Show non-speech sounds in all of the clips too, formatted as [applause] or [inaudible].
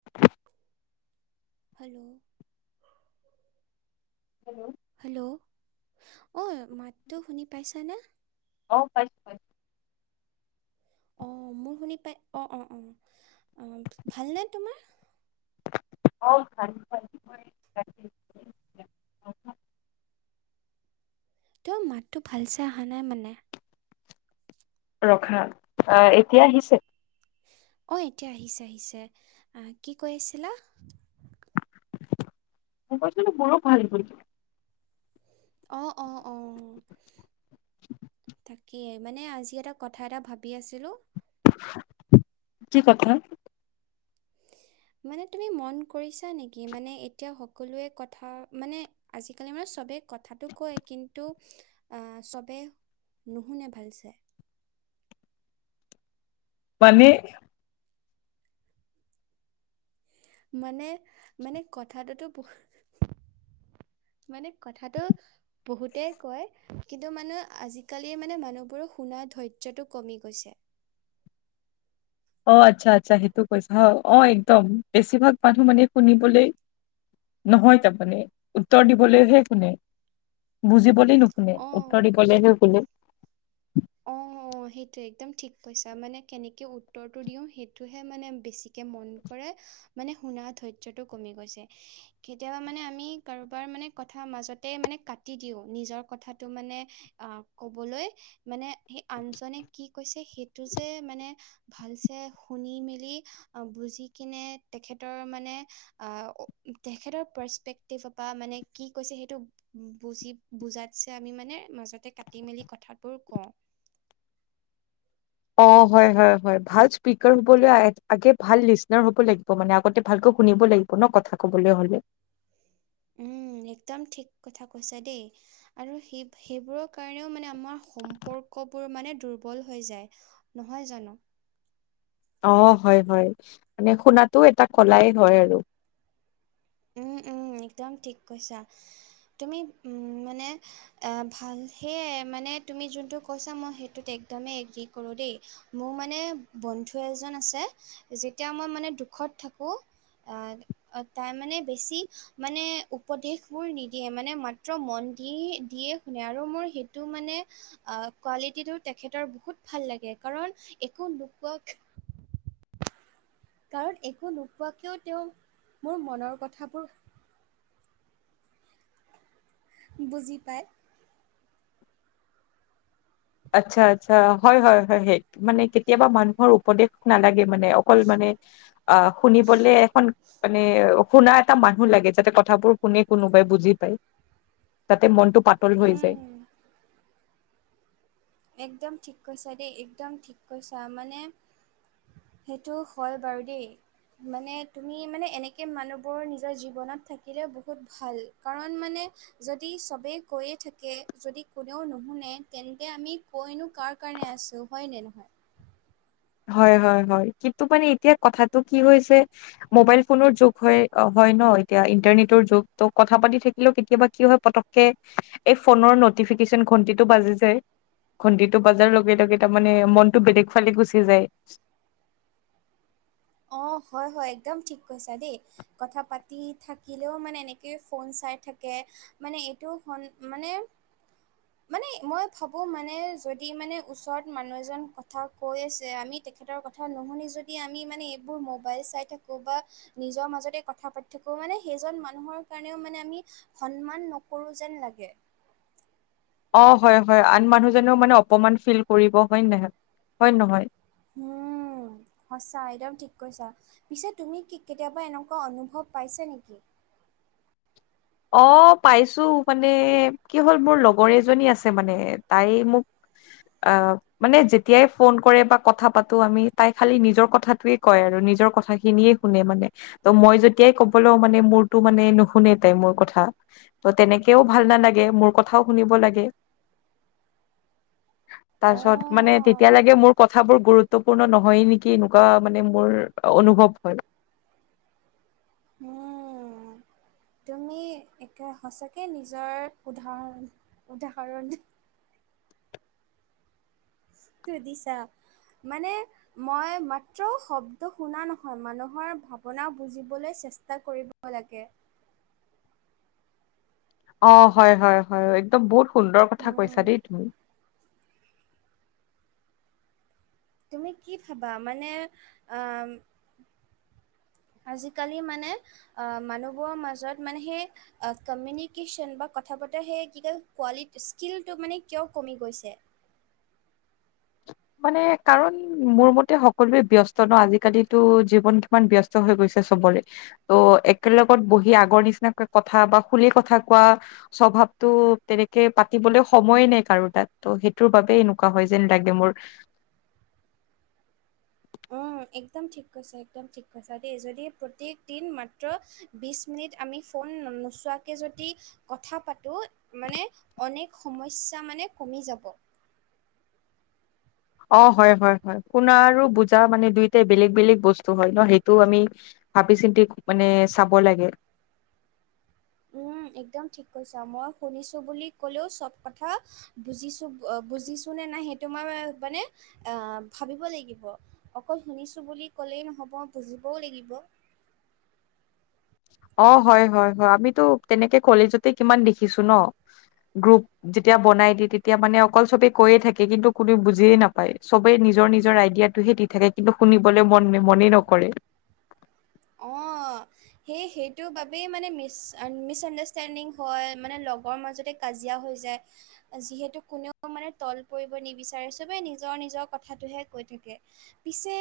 [inaudible] Hello hello hello অ মাতটো শুনি পাইছানে? অ পাই অ মোৰ শুনি পাই, অ-অ-অ ভালনে তোমাৰ? অ ভাল ভাল। তেওঁ মাতটো ভাল চাই অহা নাই মানে। ৰখা অঁ এতিয়া আহিছে। অঁ এতিয়া আহিছে আহিছে, আহ' কি কৈ আছিলা?। ক'ৰবাতনো বৰ ভাল কৈ অ', অ', অ', তাকেই, মানে আজি এটা,,, কথা এটা ভাবি আছিলোঁ। কি কথা?। মানে তুমি মন কৰিছা নেকি, মানে এতিয়া সকলোৱে কথা মানে আজিকালি মানে চবে কথাতটো কয় কিন্তু আহ চবে,,, নুশুনে ভাল চে মানে মানে মানে কথাটোতো বহুত মানে কথাটো। বহুতেই কয় কিন্তু মানে আজিকালি মানে মানুহবোৰৰ শুনা ধৈৰ্য্যটো কমি গৈছে। অ' আচ্ছা-আচ্ছা, সেইটো কৈছা। অ', একদম, বেছিভাগ মানুহ মানে শুনিবলৈ‍,,, নহয় তাৰমানে, উত্তৰ দিবলৈহে হোনে। বুজিবলে নুশুনে, উত্তৰ অ', দিবলৈ শুনে। অঁ। অঁ', সেইটোৱে একদম ঠিক কৈছা, মানে কেনেকৈ উত্তৰটো দিওঁ সেইটোহে মানে, বেছিকে মন কৰে। মানে শুনা ধৈৰ্য্যটো কমি গৈছে। কেতিয়াবা মানে আমি কাৰোবাৰ মানে কথা মাজতে মানে কাটি দিও, নিজৰ কথাটো মানে,,, আহ কবলৈ মানে সেই আনজনে কি কৈছে সেইটো যে মানে ভালচে শুনি মেলি, বুজি কিনে, তেখেতৰ মানে, আহ তেখেতৰ পাৰ্চপেক্টিটেপা, মানে কি কৈছে সেইটো বুজি, বুজাতছে আমি মানে, মাজতে কাটি মেলি কথাবোৰ কওঁ। অ', হয়ঁ হয়ঁ হয়ঁ, ভাল স্পীকাৰ হবলৈ, আগে ভাল লিচনাৰ হ'ব লাগিব। মানে, আগতে ভালকৈ শুনিব লাগিব। কোনো' কথা কবলে হ'লে। উমঁ, একদম ঠিক কথা কৈছা দেই। আৰু সেই-সেইবোৰৰ কাৰণেও মানে, আমাৰ সম্পৰ্কবোৰ মানে দুৰ্বল হৈ যায়। নহয় জানো? অঁ, হয়ঁ হয়ঁ। মানে, শুনাতটো এটা কলাই হয় আৰু। উমঁ উমঁ, একদম ঠিক কৈছা। তুমি উম, মানে,, এ ভাল, সেয়াই মানে তুমি যোনটো কৈছা, মই সেইটোত একদমেই এগ্ৰী কৰোঁ দেই। মোৰ মানে বন্ধু এজন আছে, যেতিয়া মই মানে দুখত থাকোঁ,,, অ', তাই মানে,,, বেছি, মানে উপদেশবোৰ নিদিয়ে, মানে মাত্ৰ মন দি-দিয়ে শুনে, আৰু মোৰ সেই,,, টো মানে, কোৱালিটিটো তেখেতৰ বহুত ভাল লাগে। কাৰণ একো নোকোৱাক,,,, কাৰণ একো নোপোৱাকৈও তেওঁ, মোৰ মনৰ কথাবোৰ বুজি পায়। আচ্ছা-আচ্ছা, হয়ঁ হয়ঁ হয়ঁ, মানে কেতিয়াবা মানুহৰ উপদে নালাগে মানে, অকল মানে অ', শুনিবলে এখন মানে শুনা এটা মানুহ লাগে, যাতে কথাবোৰ শুনি কোনোবাই বুজি পায়। তাতে মনতটো পাতল হৈ যায়। [inaudible] একদম ঠিক কৈছা দেই, একদম ঠিক কৈছা, মানে সেইটো হয় বাৰু দেই। মানে, তুমি মানে এনেকে মানুহবোৰ নিজৰ জীৱনত থাকিলে বহুত ভাল। কাৰণ মানে যদি চবেই কৈয়ে থাকে, যদি কোনেও নুশুনে, তেন্তে আমি কৈ নো কাৰ কাৰণে আছো হয়নে নহয় হয় হয় হয় কিন্তু মানে এতিয়া কথাটো কি হৈছে ম'বাইল ফোনৰ যুগ হয় হয় ন এতিয়া ইন্টাৰনেটৰ যুগ ত কথা পাতি থাকিলেও কেতিয়াবা কি হয় পতককে এই ফোনৰ নটিফিকেচন ঘন্টিটো বাজি যায়। খণ্টিটো বজাৰ লগে লগে তাৰমানে মনটো বেলেগ ফালে গুচি যায়। অ হয় হয় একদম ঠিক কৈছা দেই। কথা পাতি থাকিলেও মানে এনেকেই ফোন চাই থাকে। মানে এইটো সন মানে মানে মই ভাবোঁ মানে যদি মানে ওচৰত মানুহ এজন কথা কৈ আছে আমিত তেখেতৰ কথা নুশুনি যদি আমি মানে এইবোৰ মোবাইল চাই থাকোঁ বা নিজৰ মাজতে কথা পাতি থাকো, মানে সেইজন মানুহৰ কাৰণেও মানে আমি সন্মান নকৰো যেন লাগে। অ', হয় হয়, আন মানুহজনেও মানে অপমান ফিল কৰিব, হয় নহয়, হয় নহয়? হম সঁচা একদম ঠিক কৈছা পিছে তুমি কি কেতিয়াবা এনেকুৱা অনুভৱ পাইছে নেকি? অ পাইছো মানে কি হ'ল মোৰ লগৰ এজনী আছে মানে তাই মোক আ মানে যেতিয়াই ফোন কৰে বা কথা পাতো আমি তাই খালি নিজৰ কথাটোৱে কয় আৰু নিজৰ কথা খিনিয়ে শুনে মানে ত মই যেতিয়াই ক'ব লও মানে মোৰটো মানে নুশুনে। তাই মোৰ কথা ত' তেনেকেও ভাল নালাগে মোৰ কথাও শুনিব লাগে। [inaudible] তাৰপিছত মানে অঁ, তেতিয়া লাগে মোৰ কথাবোৰ গুৰু- ত্বপূৰ্ণ নহয়ে নেকি এনেকুৱা মানে মোৰ অনুভৱ হয়। উম তুমি একে সঁচাকে নিজৰ উদাহৰ উদাহৰণ তই দিছা মানে মই মাত্ৰ শব্দ শুনা নহয় মানুহৰ ভাৱনা বুজিবলৈ চেষ্টা কৰিব হ লাগে। অ হয় হয় হয় একদম বহুত সুন্দৰ কথা কৈছা উম দেই তুমি। তুমি কি ভাবা মানে আ আজি-কালি মানে আ মানুহবোৰৰ মাজত মানে সেই কমিউনিকেশ্যন বা কথা পতৰা সেই কি [unintelligible] কোৱালিটি স্কিলটো মানে কিয় কমি গৈছে মানে কাৰণ মোৰ মতে সকলোৱে ব্যস্ত ন আজি-কালিতো জীৱন কিমান ব্যস্ত হৈ গৈছে চবৰে। ত' একেলগত বহি আগৰ নিচিনাকৈ কথা বা খুলি কথা কোৱা স্বভাৱতো তেনেকে পাতিবলে সময়ে নাই কাৰো তাত ত' সেইটোৰ বাবে এনেকুৱা হয় যেন লাগে মোৰ। [unintelligible] উম, একদম ঠিক কৈছে একদম ঠিক কৈছা দেই যদি প্ৰত্যেকদিন মাত্ৰ বিশ এক মিনিট আমি ফোন নো নোচোৱাকে যদি কথা পাতো মানে অনেক সমস্যা মানে কমি যাব। অ হয় হয় হয় শুনা আৰু বুজা মানে দুইটাই বেলেগ বেলেগ বস্তু হয় ন সেইটো আমি ভাবি চিন্তি মানে চাব লাগে। উম একদম ঠিক কৈছা মই শুনিছো বুলি ক'লেও চব কথা বুজিছো অহ বুজিছোঁ নে নাই সেইটো মই মানে আহ ভাবিব লাগিব অকল শুনিছো বুলি কলেই নহব বুজিবও লাগিব অহ হয় হয় হয় আমিতো তেনেকে কলেজতে কিমান দেখিছো ন গ্ৰুপ যেতিয়া বনাই দিয়ে তেতিয়া মানে অকল চবে কৈয়ে থাকে কিন্তু কোনও বুজিয়ে নাপ হয় চবে নিজৰ নিজৰ আইডিয়াটোহে দি থাকে কিন্তু শুনিবলৈ মন মনেই নকৰে অঁহ সেই সেইটোৰ বাবেই মানে মিচ মিচ আণ্ডাৰষ্টেণ্ডিং হয় মানে লগৰ মাজতে কাজিয়া হৈ যায় যিহেতু কোনেও মানে তল পৰিব নিবিচাৰে চবেই নিজৰ নিজৰ কথাটোহে কৈ থাকে পিছে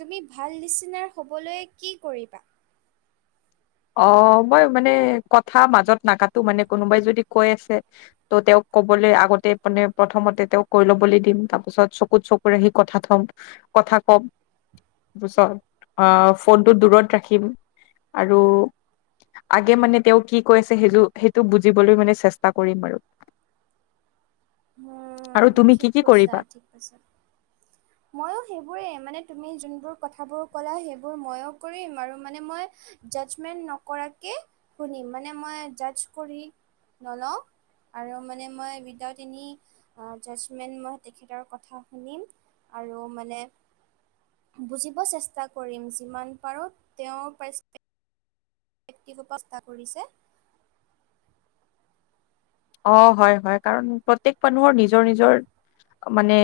তুমি ভাল নিচিনাৰ হ'বলৈ কি কৰিবা অহ মই মানে কথা মাজত নাকাতো মানে কোনোবাই যদি কৈ আছে ত' তেওঁক ক'বলৈ আগতে মানে প্ৰথমতে তেওঁক কৈ ল'বলৈ দিম তাৰপিছত চকুত চকু ৰাখি কথা থ'ম কথা কম ওচৰ অহ ফোনটো দূৰত ৰাখিম আৰু আগে মানে তেওঁ কি কৈছে সেইটো সেইটো বুজিবলৈ মানে চেষ্টা কৰিম আৰু আৰু উম তুমি কি ঠিক কি কৈছা কৰিবা ঠিক কৈছা ময়ো সেইবোৰেই মানে তুমি যোনবোৰ কথাবোৰ ক'লা সেইবোৰ ময়ো কৰিম আৰু মানে মই জাজমেন্ট নকৰাকে শুনিম মানে মই জাচ কৰি নলওঁ আৰু মানে মই উইডাইড তিনি অহ জাজমেণ্ট মই তেখেতৰ কথা শুনিম আৰু মানে বুজিব চেষ্টা কৰিম যিমান পাৰোঁ তেওঁ পাৰ্চ ব্যক্তিগত ব্যৱস্তা কৰিছে অহ হয় হয় কাৰণ প্ৰত্যেক মানুহৰ নিজৰ নিজৰ মানে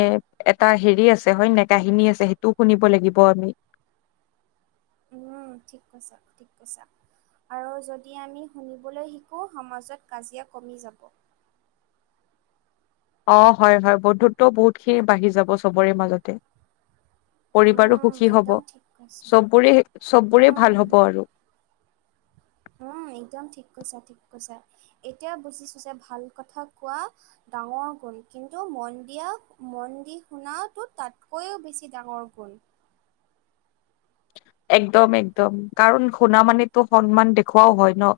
এটা হেৰি আছে হয় নাই কাহিনী আছে সেইটোও শুনিব লাগিব আমি উম ঠিক কৈছা ঠিক কৈছা আৰু যদি আমি শুনিবলৈ শিকোঁ সমাজত কাজিয়া কমি যাব অহ হয় হয় বন্ধুত্বও বহুত খিনি বাঢ়ি যাব চবৰে মাজতে পৰিবাৰো উম সুখী হব একদম ঠিক কৈছা চববোৰে চববোৰে ভাল উম হব আৰু উম একদম ঠিক কৈছা ঠিক কৈছা এতিয়া বুজিছো যে ভাল কথা কোৱা ডাঙৰ গুণ কিন্তু মন দিয়া মন দি শুনাটো তাতকৈও বেছি ডাঙৰ গুণ একদম একদম কাৰণ শুনা মানেটো সন্মান দেখুুৱাও হয় ন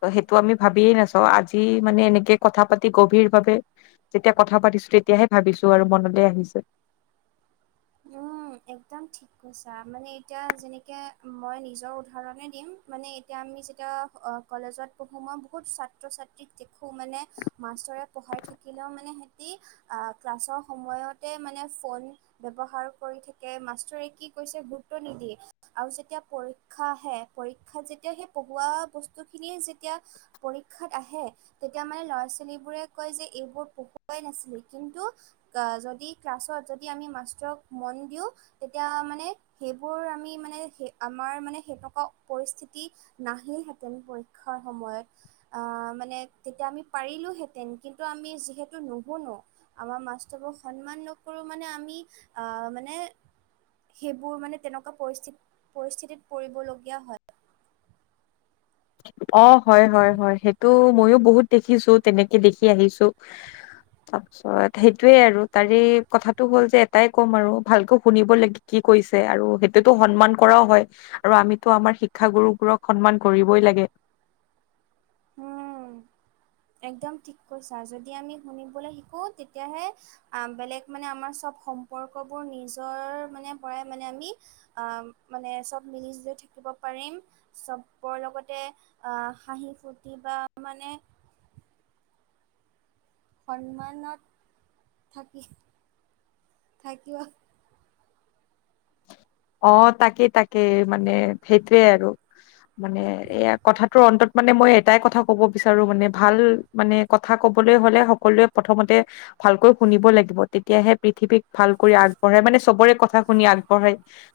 ত সেইটো আমি ভাবিয়ে থাকে আজি মানে এনেকে কথা পাতি গভীৰ ভাৱে যেতিয়া কথা পাতিছোঁ তেতিয়াহে ভাবিছোঁ আৰু মনলৈ আহিছে উম একদম ঠিক কৈছা মানে এতিয়া যেনেকে মই নিজৰ উদাহৰণে দিম মানে এতিয়া আমি যেতিয়া অহ কলেজত পঢ়োঁ মই বহুত ছাত্ৰ ছাত্ৰীক দেখোঁ মানে মাষ্টৰে পঢ়াই থাকিলেও মানে সিহঁতি আহ ক্লাছৰ সময়তে মানে ফোন ব্যৱহাৰ কৰি থাকে মাষ্টৰে কি কৈছে গুৰুত্ব নিদিয়ে আৰু যেতিয়া পৰীক্ষা আহে পৰীক্ষাত যেতিয়া সেই পঢ়োৱা বস্তু খিনি যেতিয়া পৰীক্ষাত আহে তেতিয়া মানে ল'ৰা ছোৱালীবোৰে কয় যে এইবোৰ পঢ়ৱাই নাছিলে কিন্তু অহ যদি ক্লাছত যদি আমি মাষ্টৰক মন দিওঁ তেতিয়া মানে সেইবোৰ আমি মানে সে আমাৰ মানে সেনকা পৰিস্থিতি নাহে হেঁতেন পৰীক্ষাৰ সময়ত আহ মানে তেতিয়া আমি পাৰিলোহেঁতেন কিন্তু আমি যিহেতু নুশুনো আমাৰ মাষ্টৰৰ সন্মান নকৰো মানে আমি আহ মানে। সেইবোৰ মানে তেনেকুৱা পৰিস্থিতি- পৰিস্থিতিত পৰিবলগীয়া হয়। অ' হয় হয় হয়, সেইটো ময়োও বহুত দেখিছো তেনেকে দেখি আহিছো। তাৰ পিছত সেইটোয়ে আৰু তাৰেই কথাটো হ'ল যে এটাই ক'ম আৰু ভালকে শুনিব লাগিব। কি কৈছে আৰু সেইটোতো সন্মান কৰাও হয় আৰু আমিতো আমাৰ শিক্ষাগুৰুবোৰক সন্মান কৰিব। কৰিবই লাগে। উম, একদম ঠিক কৈছা যদি আমি শুনিবলৈ শিকোঁ তেতিয়াহে। আহ, বেলেগ মানে আমাৰ চব সম্পৰ্কবোৰ নিজৰ মানে পৰাই মানে আমি। আহ মানে চব মিলি - জুলি থাকিব পাৰিম। চবৰ লগতে আহ হাঁহি ফূৰ্তি বা মানে। সন্মানত থাকিম, থাকিব। অ' তাকেই তাকেই মানে সেইটোৱে আৰু মানে এয়া কথাটোৰ অন্তত। মানে মই এটাই কথা ক'ব বিচাৰো মানে ভাল মানে কথা ক'বলৈ হলে সকলোৱে প্ৰথমতে। ভালকৈ শুনিব লাগিব, তেতিয়াহে পৃথিৱীক ভালকৈ আগবঢ়াই মানে চবৰে কথা। কথা শুনি আগবঢ়াই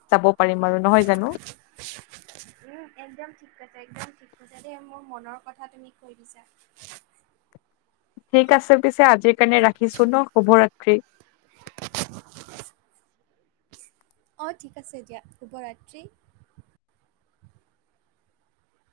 যাব পাৰিম আৰু নহয় জানো। [unintelligible] উম, একদম ঠিক কৈছা একদম ঠিক কৈছা দেই মোৰ মনৰ কথা তুমি কৈ দিছা। ঠিক আছে পিছে আজিৰ কাৰণে ৰাখিছো ন শুভৰাত্ৰি। অ' ঠিক আছে দিয়া, শুভ ৰাত্ৰি।